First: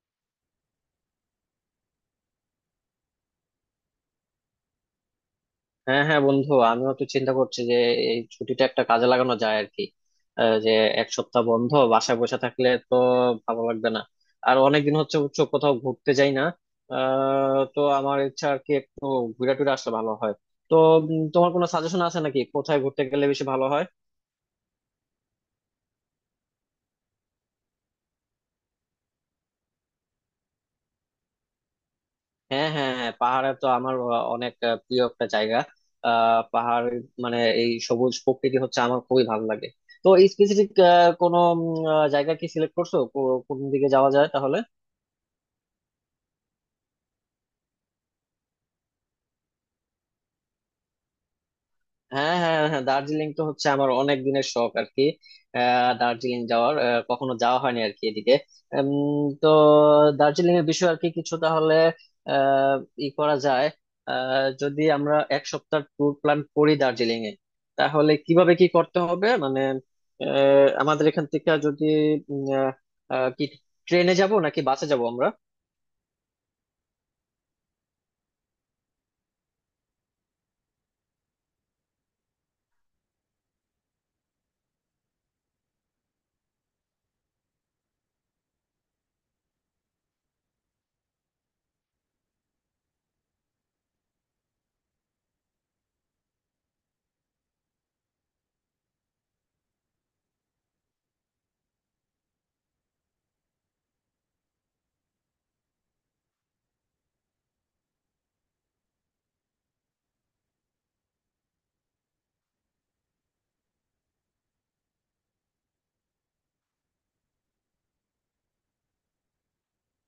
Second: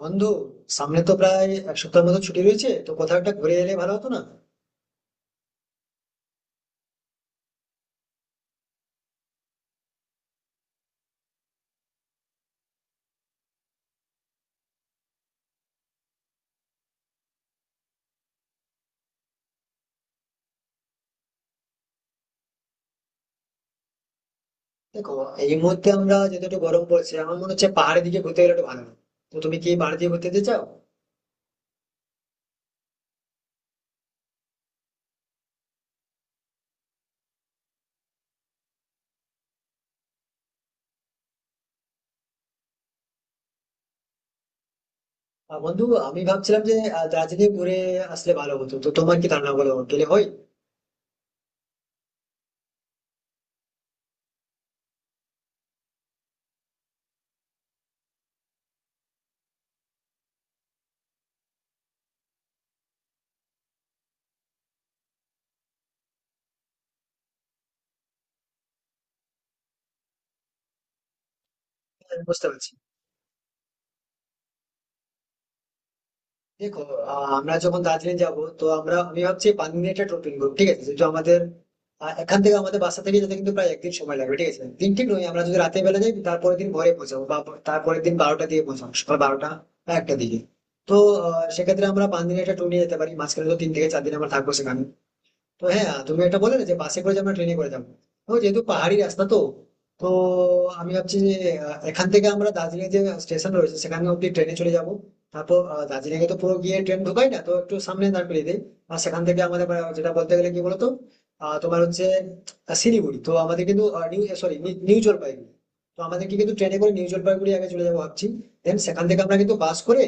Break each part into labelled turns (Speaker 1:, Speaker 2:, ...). Speaker 1: বন্ধু, সামনে তো প্রায় এক সপ্তাহের মতো ছুটি রয়েছে, তো কোথাও একটা ঘুরে এলে ভালো হতো না?
Speaker 2: হ্যাঁ হ্যাঁ বন্ধু, আমিও তো চিন্তা করছি যে এই ছুটিটা একটা কাজে লাগানো যায় আর কি। যে এক সপ্তাহ বন্ধ বাসায় বসে থাকলে তো ভালো লাগবে না। আর অনেকদিন হচ্ছে উচ্চ কোথাও ঘুরতে যাই না। তো আমার ইচ্ছা আর কি একটু ঘুরে টুরে আসলে ভালো হয়। তো তোমার কোনো সাজেশন আছে নাকি কোথায় ঘুরতে গেলে বেশি ভালো হয়?
Speaker 1: দেখো, এই মুহূর্তে আমরা যেহেতু একটু গরম পড়ছে, আমার মনে হচ্ছে পাহাড়ের দিকে ঘুরতে গেলে একটু ভালো হয়। তো তুমি কি পাহাড়ের দিকে ঘুরতে যেতে চাও?
Speaker 2: হ্যাঁ হ্যাঁ হ্যাঁ, পাহাড়ে তো আমার অনেক প্রিয় একটা জায়গা। পাহাড় মানে এই সবুজ প্রকৃতি হচ্ছে আমার খুবই ভালো লাগে। তো স্পেসিফিক কোনো জায়গা কি সিলেক্ট করছো, কোন দিকে যাওয়া যায় তাহলে?
Speaker 1: বন্ধু, আমি ভাবছিলাম যে দার্জিলিং ঘুরে আসলে ভালো হতো, তো তোমার কি ধারণা, বলো গেলে হয়?
Speaker 2: হ্যাঁ হ্যাঁ হ্যাঁ, দার্জিলিং তো হচ্ছে আমার অনেক দিনের শখ আর কি। দার্জিলিং যাওয়ার কখনো যাওয়া হয়নি আর কি এদিকে। তো দার্জিলিং এর বিষয়ে আর কি কিছু তাহলে আহ, ই করা যায়। যদি আমরা এক সপ্তাহ ট্যুর প্ল্যান করি দার্জিলিং এ, তাহলে কিভাবে কি করতে হবে মানে আমাদের এখান থেকে যদি
Speaker 1: হ্যাঁ,
Speaker 2: উম,
Speaker 1: বুঝতে পারছি।
Speaker 2: আহ, কি ট্রেনে যাব নাকি বাসে যাব আমরা?
Speaker 1: দেখো, আমরা যখন দার্জিলিং যাব, তো আমি ভাবছি পানজির একটা টোটো নিবো, ঠিক আছে? যেহেতু আমাদের এখান থেকে আমাদের বাসা থেকে যেতে কিন্তু প্রায় একদিন সময় লাগবে, ঠিক আছে? দিন ঠিক নয়, আমরা যদি রাতে বেলা যাই, তারপরের দিন ভোরে পৌঁছাবো, বা তারপরের দিন বারোটা দিয়ে পৌঁছাবো, সকাল বারোটা বা একটা দিকে। তো সেক্ষেত্রে আমরা পাঁচ দিনের একটা ট্যুর নিয়ে যেতে পারি, মাঝখানে তো তিন থেকে চার দিন আমরা থাকবো সেখানে। তো হ্যাঁ, তুমি এটা বলে না যে বাসে করে যে আমরা ট্রেনে করে যাবো, তো যেহেতু পাহাড়ি রাস্তা, তো তো আমি ভাবছি যে এখান থেকে আমরা দার্জিলিং যে স্টেশন রয়েছে সেখানে অব্দি ট্রেনে চলে যাব। তারপর দার্জিলিং এ তো পুরো গিয়ে ট্রেন ঢোকাই না, তো একটু সামনে দাঁড় করিয়ে দেয়। আর সেখান থেকে আমাদের যেটা বলতে গেলে কি বলতো, তোমার হচ্ছে শিলিগুড়ি, তো আমাদের কিন্তু নিউ সরি, নিউ জলপাইগুড়ি। তো আমাদেরকে কিন্তু ট্রেনে করে নিউ জলপাইগুড়ি আগে চলে যাবো ভাবছি। দেন সেখান থেকে আমরা কিন্তু বাস করে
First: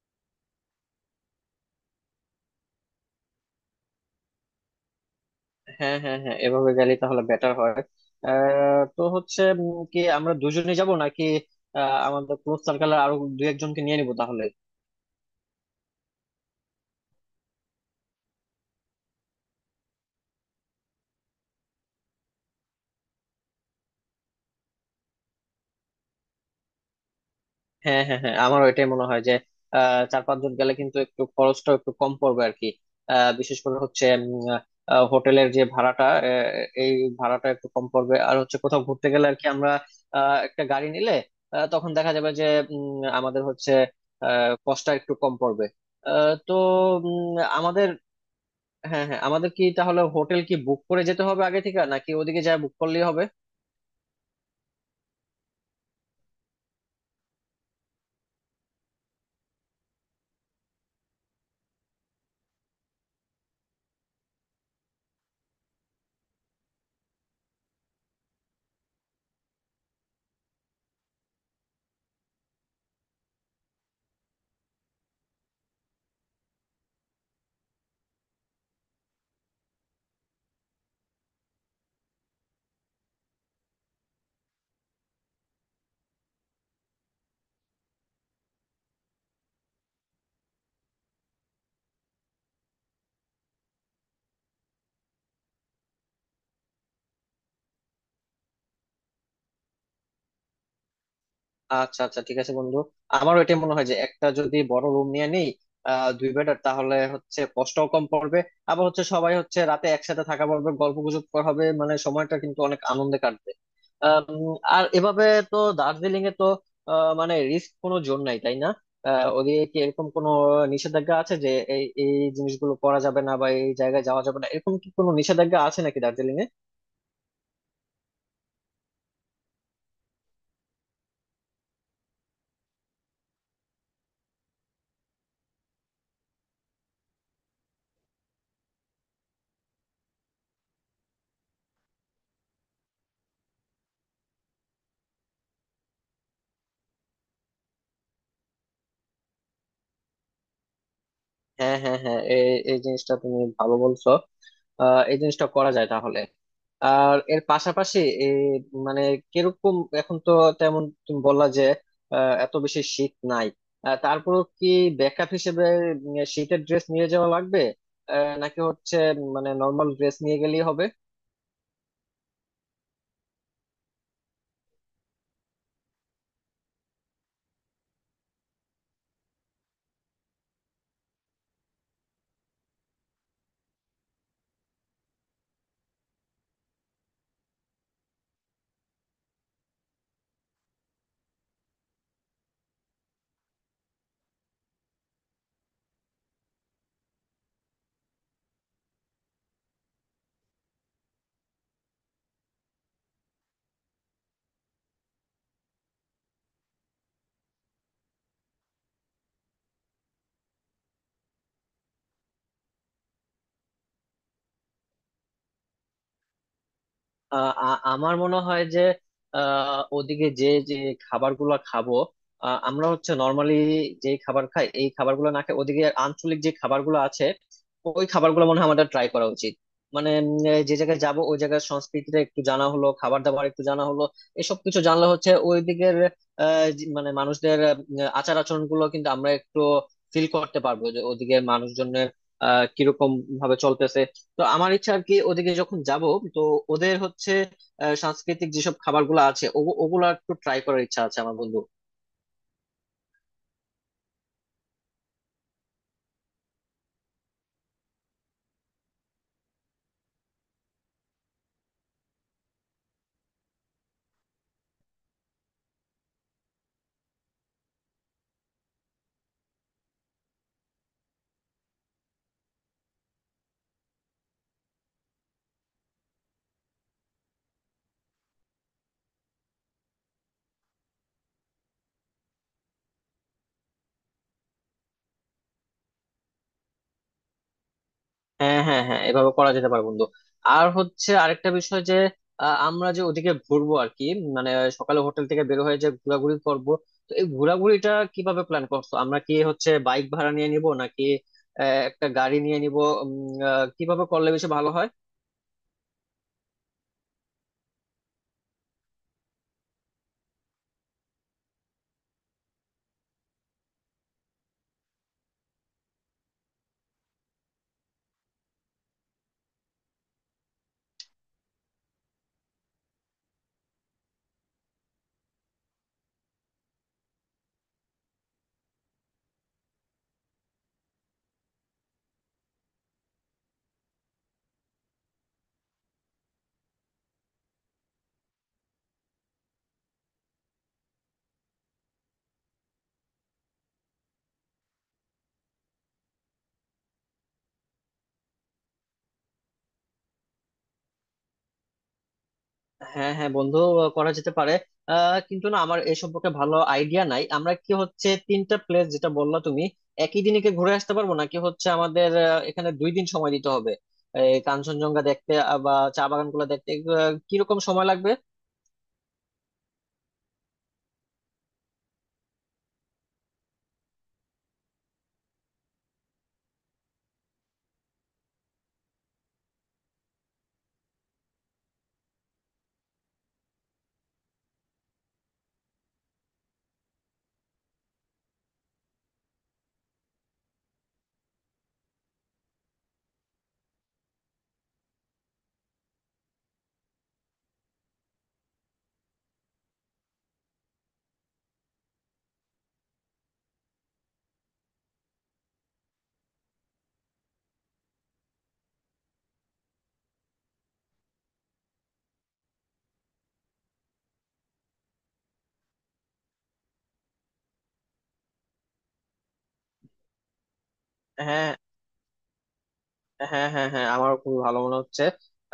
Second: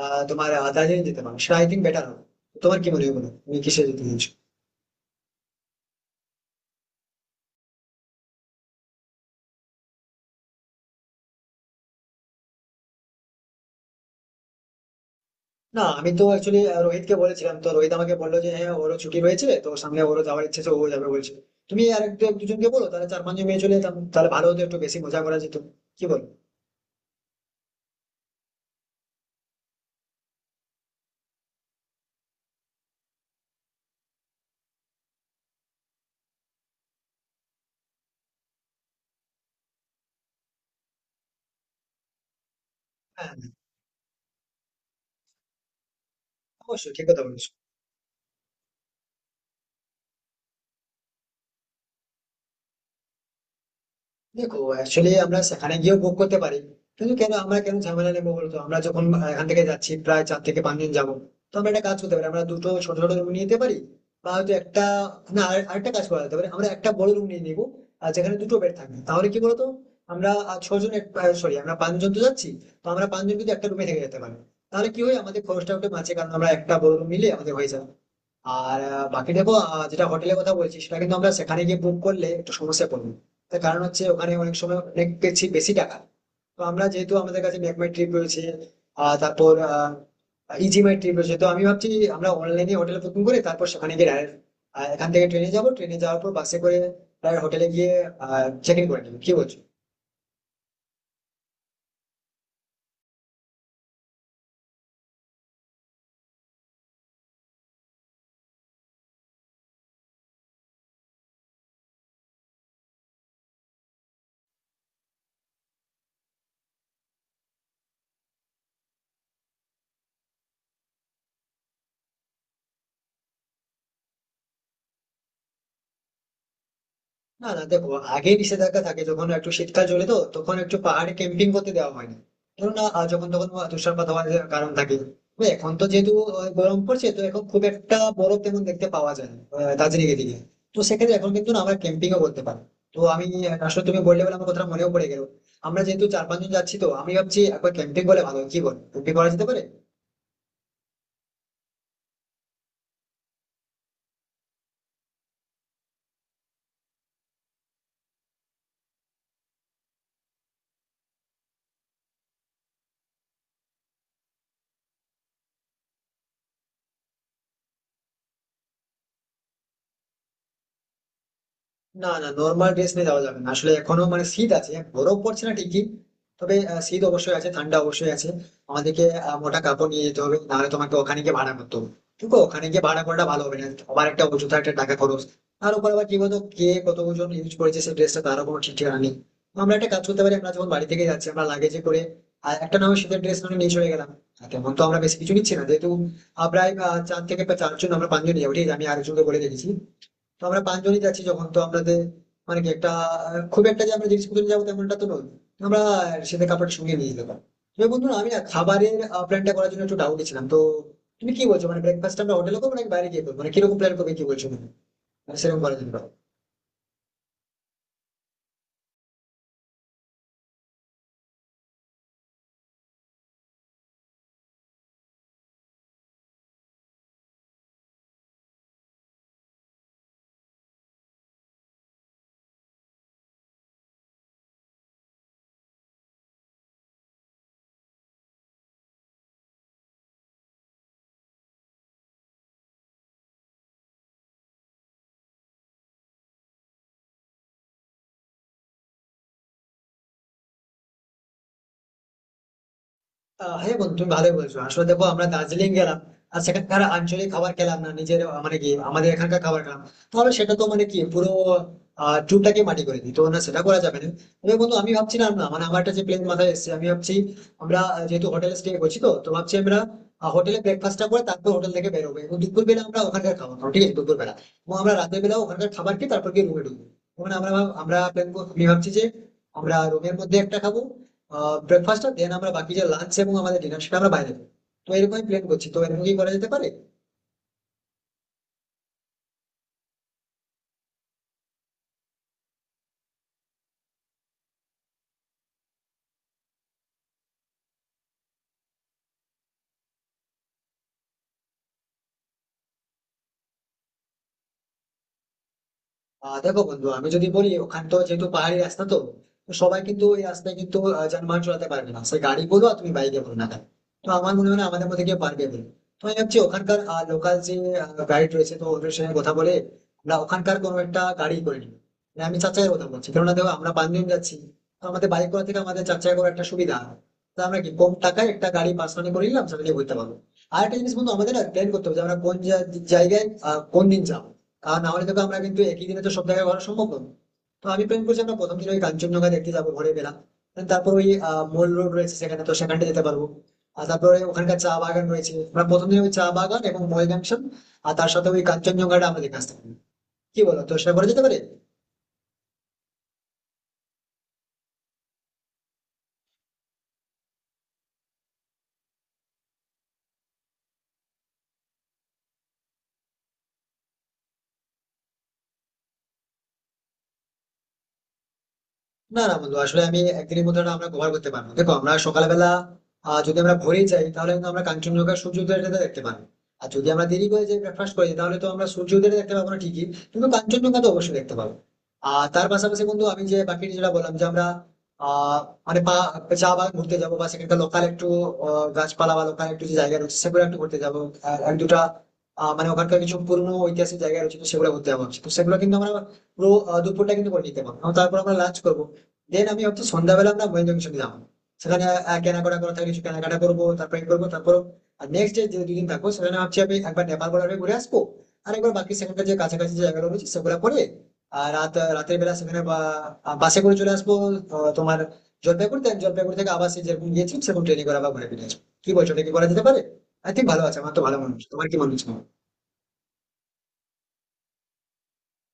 Speaker 1: তোমার দার্জিলিং যেতে পারবো, সেটা আই থিঙ্ক বেটার হবে। তোমার কি মনে হয়, বলো? তুমি কিসে যেতে চাইছো?
Speaker 2: হ্যাঁ হ্যাঁ হ্যাঁ, এভাবে গেলে তাহলে বেটার হয়। তো হচ্ছে কি আমরা দুজনে যাব নাকি আমাদের ক্লোজ সার্কেলে আরো দু একজনকে নিয়ে নিবো তাহলে?
Speaker 1: না, আমি তো অ্যাকচুয়ালি রোহিতকে বলেছিলাম, তো রোহিত আমাকে বললো যে হ্যাঁ, ওরও ছুটি হয়েছে, তো সামনে ওরও যাওয়ার ইচ্ছে, তো ও যাবে বলছে। তুমি আর এক দুজনকে বলো, তাহলে চার পাঁচজন মেয়ে চলে যেতাম, তাহলে ভালো হতো, একটু বেশি মজা করা যেত। কি বল?
Speaker 2: হ্যাঁ হ্যাঁ হ্যাঁ, আমারও এটাই মনে হয় যে চার পাঁচজন গেলে কিন্তু একটু খরচটা একটু কম পড়বে আর কি। বিশেষ করে হচ্ছে হোটেলের যে ভাড়াটা এই ভাড়াটা একটু কম পড়বে। আর হচ্ছে কোথাও ঘুরতে গেলে আর কি আমরা একটা গাড়ি নিলে তখন দেখা যাবে যে
Speaker 1: হ্যাঁ,
Speaker 2: আমাদের হচ্ছে কষ্টটা একটু কম পড়বে। তো
Speaker 1: অবশ্যই ঠিক কথা
Speaker 2: উম,
Speaker 1: বলেছো।
Speaker 2: আমাদের হ্যাঁ হ্যাঁ, আমাদের কি তাহলে হোটেল কি বুক করে যেতে হবে আগে থেকে নাকি ওদিকে যা বুক করলেই হবে?
Speaker 1: দেখো, অ্যাকচুয়ালি আমরা সেখানে গিয়েও বুক করতে পারি, কিন্তু কেন আমরা কেন ঝামেলা নেবো বলতো? আমরা যখন এখান থেকে যাচ্ছি প্রায় চার থেকে পাঁচ দিন যাবো, তো আমরা একটা কাজ করতে পারি, আমরা দুটো ছোট ছোট রুম নিয়ে নিতে পারি, বা হয়তো একটা, আরেকটা কাজ করা যেতে পারে, আমরা একটা বড় রুম নিয়ে নিবো আর যেখানে দুটো বেড থাকবে। তাহলে কি বলতো, আমরা ছজন সরি, আমরা পাঁচজন তো যাচ্ছি, তো আমরা পাঁচজন কিন্তু একটা রুমে থেকে যেতে পারি। তাহলে কি হয়, আমাদের খরচটা একটু বাঁচে, কারণ আমরা একটা বড় রুম নিলে আমাদের হয়ে যাবে। আর বাকি দেখো, যেটা হোটেলের কথা বলছি সেটা কিন্তু আমরা সেখানে গিয়ে বুক করলে একটু সমস্যা পড়বে। তার কারণ হচ্ছে ওখানে অনেক সময় অনেক বেশি বেশি টাকা। তো আমরা যেহেতু আমাদের কাছে মেকমাই ট্রিপ রয়েছে, তারপর ইজিমাই ট্রিপ রয়েছে, তো আমি ভাবছি আমরা অনলাইনে হোটেল বুকিং করে তারপর সেখানে গিয়ে direct, এখান থেকে ট্রেনে যাব, ট্রেনে যাওয়ার পর বাসে করে হোটেলে গিয়ে চেক ইন করে নেবো। কি বলছো?
Speaker 2: আচ্ছা আচ্ছা ঠিক আছে বন্ধু, আমারও এটা মনে হয় যে একটা যদি বড় রুম নিয়ে নেই দুই বেডার, তাহলে হচ্ছে কষ্টও কম পড়বে। আবার হচ্ছে সবাই হচ্ছে রাতে একসাথে থাকা পড়বে, গল্প গুজব করা হবে, মানে সময়টা কিন্তু অনেক আনন্দে কাটবে। আম, আর এভাবে তো দার্জিলিং এ তো মানে রিস্ক কোনো জোন নাই তাই না? ওদিকে কি এরকম কোনো নিষেধাজ্ঞা আছে যে এই এই জিনিসগুলো করা যাবে না বা এই জায়গায় যাওয়া যাবে না, এরকম কি কোনো নিষেধাজ্ঞা আছে নাকি দার্জিলিং এ?
Speaker 1: না না, দেখো, আগে নিষেধাজ্ঞা থাকে যখন একটু শীতকাল চলে, তো তখন একটু পাহাড়ে ক্যাম্পিং করতে দেওয়া হয় না। ধরো না, যখন তখন তুষারপাত হওয়ার কারণ থাকে। তবে এখন তো যেহেতু গরম পড়ছে, তো এখন খুব একটা বরফ তেমন দেখতে পাওয়া যায় না দার্জিলিং এর দিকে। তো সেক্ষেত্রে এখন কিন্তু না আমরা ক্যাম্পিংও করতে পারি। তো আমি আসলে তুমি বললে বলে আমার কথা মনেও পড়ে গেল। আমরা যেহেতু চার পাঁচজন যাচ্ছি, তো আমি ভাবছি একবার ক্যাম্পিং বলে ভালো হয়। কি বল, ক্যাম্পিং করা যেতে পারে?
Speaker 2: হ্যাঁ হ্যাঁ হ্যাঁ, এই এই জিনিসটা তুমি ভালো বলছো। এই জিনিসটা করা যায় তাহলে। আর এর পাশাপাশি এই মানে কিরকম এখন তো তেমন তুমি বললা যে এত বেশি শীত নাই, তারপরেও কি ব্যাকআপ হিসেবে শীতের ড্রেস নিয়ে যাওয়া লাগবে নাকি হচ্ছে মানে নর্মাল ড্রেস নিয়ে গেলেই হবে?
Speaker 1: না না, নর্মাল ড্রেস নিয়ে যাওয়া যাবে না, আসলে এখনো মানে শীত আছে, বরফ পড়ছে না ঠিকই, তবে শীত অবশ্যই আছে, ঠান্ডা অবশ্যই আছে। আমাদেরকে মোটা কাপড় নিয়ে যেতে হবে, নাহলে তোমাকে ওখানে গিয়ে ভাড়া করতে হবে। দেখো, ওখানে গিয়ে ভাড়া করাটা ভালো হবে না, আবার একটা অযথা একটা টাকা খরচ। তার উপর আবার কি বলতো, কে কত ওজন ইউজ করেছে সেই ড্রেসটা, তারও কোনো ঠিক ঠিকানা নেই। তো আমরা একটা কাজ করতে পারি, আমরা যখন বাড়ি থেকে যাচ্ছি আমরা লাগেজে করে আর একটা না হয় শীতের ড্রেস নিয়ে চলে গেলাম। আর তেমন তো আমরা বেশি কিছু নিচ্ছি না, যেহেতু প্রায় চারজন, আমরা পাঁচজন যাবো, ঠিক আছে? আমি আরেকজনকে বলে রেখেছি। তো আমরা পাঁচজনই যাচ্ছি যখন, তো আমাদের মানে কি একটা খুব একটা যে আমরা জিনিসপত্র নিয়ে যাবো তেমনটা তো নয়। আমরা সেটা কাপড় সঙ্গে নিয়ে যেতে পারি। তবে বন্ধু, আমি না খাবারের প্ল্যানটা করার জন্য একটু ডাউটে ছিলাম, তো তুমি কি বলছো, মানে ব্রেকফাস্ট আমরা হোটেলে করবো নাকি বাইরে গিয়ে করবো, মানে কিরকম প্ল্যান করবে, কি বলছো তুমি? মানে সেরকম করার জন্য।
Speaker 2: আহ আমার মনে হয় যে ওদিকে যে যে খাবারগুলো খাবো আমরা হচ্ছে নর্মালি যে খাবার খাই এই খাবারগুলো না খাই, ওদিকে আঞ্চলিক যে খাবারগুলো আছে ওই খাবারগুলো মনে হয় আমাদের ট্রাই করা উচিত। মানে যে জায়গায় যাব ওই জায়গার সংস্কৃতিটা একটু জানা হলো, খাবার দাবার একটু জানা হলো, এসব কিছু জানলে হচ্ছে ওই দিকের মানে মানুষদের আচার আচরণ গুলো কিন্তু আমরা একটু ফিল করতে পারবো যে ওদিকে মানুষজনের কিরকম ভাবে চলতেছে। তো আমার ইচ্ছা আর কি ওদিকে যখন যাব, তো ওদের হচ্ছে সাংস্কৃতিক যেসব খাবার গুলো আছে ওগুলো একটু ট্রাই করার ইচ্ছা আছে আমার বন্ধু।
Speaker 1: হ্যাঁ বন্ধু, তুমি ভালোই বলছো, আসলে দেখো আমরা দার্জিলিং গেলাম আর সেখানকার আঞ্চলিক খাবার খেলাম না, নিজের মানে কি আমাদের এখানকার খাবার খেলাম, তাহলে সেটা তো মানে কি পুরো ট্যুরটাকে মাটি করে দিই, তো না সেটা করা যাবে না। তবে বন্ধু, আমি ভাবছিলাম না, মানে আমার একটা যে প্ল্যান মাথায় এসেছে, আমি ভাবছি আমরা যেহেতু হোটেলে স্টে করছি, তো তো ভাবছি আমরা হোটেলে ব্রেকফাস্টটা করে তারপর হোটেল থেকে বেরোবো, এবং দুপুর বেলা আমরা ওখানকার খাবার খাবো, ঠিক আছে? দুপুর বেলা, এবং আমরা রাতের বেলা ওখানকার খাবার খেয়ে তারপর গিয়ে রুমে ঢুকবো। মানে আমরা প্ল্যান, আমি ভাবছি যে আমরা রুমের মধ্যে একটা খাবো ব্রেকফাস্টটা, দেন আমরা বাকি যে লাঞ্চ এবং আমাদের ডিনার, সেটা আমরা বাইরে দেবো। তো এরকমই প্ল্যান করছি, তো এরকম কি করা যেতে পারে?
Speaker 2: হ্যাঁ হ্যাঁ হ্যাঁ, এভাবে করা যেতে পারে বন্ধু। আর হচ্ছে আরেকটা বিষয় যে আমরা যে ওদিকে ঘুরবো আর কি মানে সকালে হোটেল থেকে বের হয়ে যে ঘোরাঘুরি করব, তো এই ঘোরাঘুরিটা কিভাবে প্ল্যান করছো? আমরা কি হচ্ছে বাইক ভাড়া নিয়ে নিব নাকি একটা গাড়ি নিয়ে নিব? উম, কিভাবে করলে বেশি ভালো হয়?
Speaker 1: দেখো বন্ধু, আমি যদি বলি, ওখানে তো যেহেতু পাহাড়ি রাস্তা, তো তো সবাই কিন্তু ওই রাস্তায় কিন্তু যানবাহন চালাতে পারবে না, সে গাড়ি বলো আর তুমি বাইকে বলো না কেন। তো আমার মনে হয় না আমাদের মধ্যে কেউ পারবে বলে। তো আমি ভাবছি ওখানকার লোকাল যে গাইড রয়েছে, তো ওদের সঙ্গে কথা বলে আমরা ওখানকার কোনো একটা গাড়ি করে নিই। মানে আমি চার চাকার কথা বলছি, কেননা দেখো আমরা পাঁচজন যাচ্ছি, তো আমাদের বাইক করা থেকে আমাদের চার চাকা করার একটা সুবিধা হয়। তা আমরা কি কম টাকায় একটা গাড়ি পার্সোনালি করে নিলাম, সেটা নিয়ে ঘুরতে পারবো। আর একটা জিনিস বন্ধু, আমাদের না প্ল্যান করতে হবে যে আমরা জায়গায় কোন দিন যাবো। আর না হলে দেখো আমরা কিন্তু একই দিনে তো সব জায়গায় ঘোরা সম্ভব নয়। তো আমি প্ল্যান করছি আমরা প্রথম দিন ওই কাঞ্চনজঙ্ঘা দেখতে যাবো ভোরে বেলা। And তারপর ওই মল রোড রয়েছে সেখানে, তো সেখানটা যেতে পারবো। আর তারপরে ওখানকার চা বাগান রয়েছে, আমরা প্রথম দিন ওই চা বাগান এবং মল জাংশন আর তার সাথে ওই কাঞ্চনজঙ্ঘাটা আমরা দেখে আসতে পারি। কি বলো, তো সে করা যেতে পারে?
Speaker 2: হ্যাঁ হ্যাঁ বন্ধু, করা যেতে পারে। কিন্তু না আমার এ সম্পর্কে ভালো আইডিয়া নাই, আমরা কি হচ্ছে তিনটা প্লেস যেটা বললা তুমি একই দিনে কি ঘুরে আসতে পারবো নাকি হচ্ছে আমাদের এখানে দুই দিন সময় দিতে হবে এই কাঞ্চনজঙ্ঘা দেখতে বা চা বাগানগুলো দেখতে? এগুলো কিরকম সময় লাগবে?
Speaker 1: না না বন্ধু, আসলে আমি একদিনের মধ্যে ওটা আমরা কভার করতে পারবো। দেখো আমরা সকালবেলা, যদি আমরা ভোরেই যাই তাহলে কিন্তু আমরা কাঞ্চনজঙ্ঘা সূর্য উদয়টা দেখতে পারবো। আর যদি আমরা দেরি করে যাই, ব্রেকফাস্ট করে যাই, তাহলে তো আমরা সূর্য উদয়টা দেখতে পাবো না ঠিকই, কিন্তু কাঞ্চনজঙ্ঘা তো অবশ্যই দেখতে পাবো। আর তার পাশাপাশি বন্ধু, আমি যে বাকিটা যেটা বললাম যে আমরা আহ মানে পা- চা বাগান ঘুরতে যাবো বা সেখানকার লোকাল একটু গাছপালা বা লোকাল একটু যে জায়গা রয়েছে সেগুলো একটু ঘুরতে যাবো। আর এক দুটা মানে ওখানকার কিছু পুরনো ঐতিহাসিক জায়গা রয়েছে, তো সেগুলো ঘুরতে যাবো ভাবছি। তো সেগুলো কিন্তু আমরা পুরো দুপুরটা কিন্তু করে নিতে পারবো, এবং তারপর আমরা লাঞ্চ করবো। দেন আমি হচ্ছে সন্ধ্যাবেলা আমরা মহেন্দ্র কিছু দিলাম সেখানে, কেনাকাটা করা থাকে, কিছু কেনাকাটা করবো, তারপরে ই করবো, তারপর নেক্সট ডে যে দুদিন থাকবো সেখানে ভাবছি আমি একবার নেপাল বর্ডার ঘুরে আসবো। আর একবার বাকি সেখানকার যে কাছাকাছি যে জায়গাগুলো রয়েছে সেগুলো করে আর রাতের বেলা সেখানে বাসে করে চলে আসবো। তোমার জলপাইগুড়ি থেকে আবার সেই যেরকম গিয়েছি সেরকম ট্রেনে করে আবার ঘুরে ফিরে আসবো। কি বলছো, এটা কি করা যেতে পারে? আই থিঙ্ক ভালো আছে, আমার তো ভালো মনে হচ্ছে,
Speaker 2: হ্যাঁ
Speaker 1: তোমার কি মনে হচ্ছে?
Speaker 2: হ্যাঁ হ্যাঁ হ্যাঁ, আমারও খুবই ভালো মনে হচ্ছে।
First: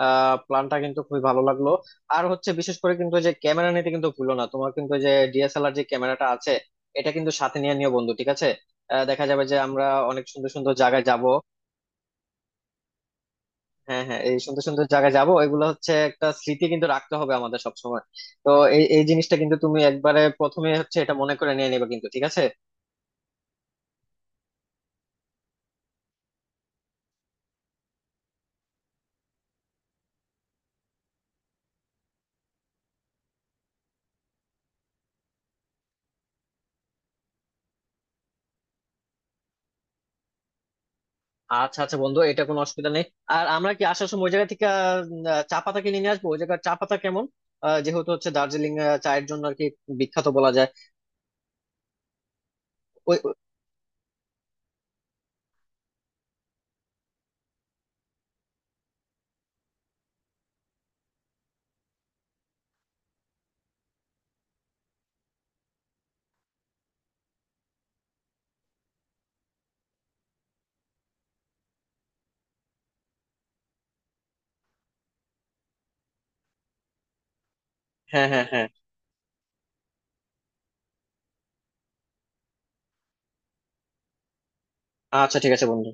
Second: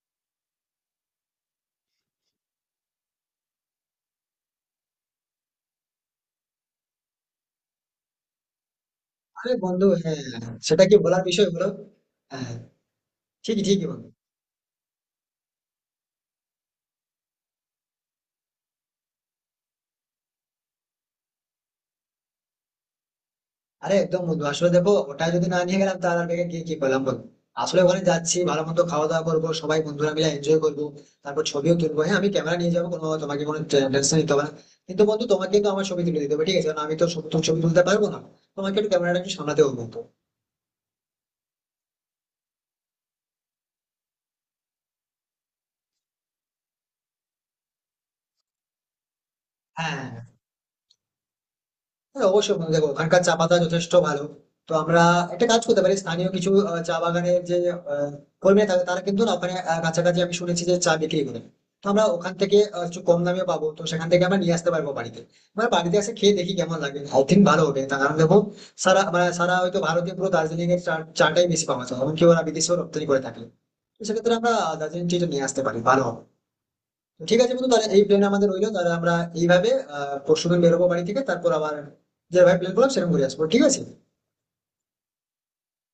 Speaker 2: প্ল্যানটা কিন্তু খুবই ভালো লাগলো। আর হচ্ছে বিশেষ করে কিন্তু যে ক্যামেরা নিতে কিন্তু ভুলো না, তোমার কিন্তু যে ডিএসএলআর যে ক্যামেরাটা আছে এটা কিন্তু সাথে নিয়ে নিও বন্ধু, ঠিক আছে? দেখা যাবে
Speaker 1: আরে
Speaker 2: যে
Speaker 1: বন্ধু
Speaker 2: আমরা
Speaker 1: হ্যাঁ,
Speaker 2: অনেক সুন্দর সুন্দর
Speaker 1: সেটা কি
Speaker 2: জায়গায়
Speaker 1: বলার
Speaker 2: যাব।
Speaker 1: বিষয় হলো? হ্যাঁ, ঠিকই ঠিকই
Speaker 2: হ্যাঁ
Speaker 1: বন্ধু।
Speaker 2: হ্যাঁ, এই সুন্দর সুন্দর জায়গায় যাব, এগুলো হচ্ছে একটা স্মৃতি কিন্তু রাখতে হবে আমাদের সবসময়। তো এই এই জিনিসটা কিন্তু তুমি একবারে প্রথমে হচ্ছে এটা মনে করে নিয়ে নেবে কিন্তু, ঠিক আছে?
Speaker 1: আরে একদম বন্ধু, আসলে দেখো ওটা যদি না নিয়ে গেলাম তাহলে আর ব্যাগে গিয়ে কি করলাম বলো। আসলে ওখানে যাচ্ছি, ভালো মন্দ খাওয়া দাওয়া করবো, সবাই বন্ধুরা মিলে এনজয় করবো, তারপর ছবিও তুলবো। হ্যাঁ, আমি ক্যামেরা নিয়ে যাবো, কোনো তোমাকে কোনো টেনশন নিতে হবে না। কিন্তু বন্ধু, তোমাকে কিন্তু আমার ছবি তুলে দিতে হবে, ঠিক আছে? কারণ আমি তো তোমার ছবি তুলতে পারবো না, তোমাকে একটু ক্যামেরাটা একটু সামলাতে হবে বন্ধু।
Speaker 2: আচ্ছা আচ্ছা বন্ধু, এটা কোনো অসুবিধা নেই। আর আমরা কি আসার সময় ওই জায়গা থেকে চা পাতা কিনে নিয়ে আসবো? ওই জায়গার চা পাতা কেমন, যেহেতু হচ্ছে দার্জিলিং চায়ের জন্য আর কি
Speaker 1: হ্যাঁ
Speaker 2: বিখ্যাত বলা যায়।
Speaker 1: হ্যাঁ অবশ্যই বন্ধু, দেখো
Speaker 2: ওই
Speaker 1: ওখানকার চা
Speaker 2: ওই-
Speaker 1: পাতা যথেষ্ট ভালো। তো আমরা একটা কাজ করতে পারি, স্থানীয় কিছু চা বাগানের যে আহ, কর্মীরা থাকে তারা কিন্তু না ওখানে কাছাকাছি আমি শুনেছি যে চা বিক্রি করে। তো আমরা ওখান থেকে একটু কম দামে পাবো, তো সেখান থেকে আমরা নিয়ে আসতে পারবো বাড়িতে। মানে বাড়িতে এসে খেয়ে দেখি কেমন লাগে, আই থিঙ্ক ভালো হবে। তার কারণ দেখো, সারা হয়তো ভারতীয় পুরো দার্জিলিং এর চা চাটাই বেশি পাওয়া যায়, এমনকি ওরা বিদেশেও রপ্তানি করে থাকে। তো সেক্ষেত্রে আমরা দার্জিলিং টিটা নিয়ে আসতে পারি, ভালো হবে। তো ঠিক আছে বন্ধু, তাহলে এই প্ল্যান
Speaker 2: হ্যাঁ হ্যাঁ
Speaker 1: আমাদের
Speaker 2: হ্যাঁ,
Speaker 1: রইলো, তাহলে আমরা এইভাবে পরশুদিন বেরোবো বাড়ি থেকে, তারপর আবার যেভাবে প্ল্যান করলাম সেরকম ঘুরে আসবো, ঠিক আছে?
Speaker 2: আচ্ছা ঠিক আছে বন্ধু।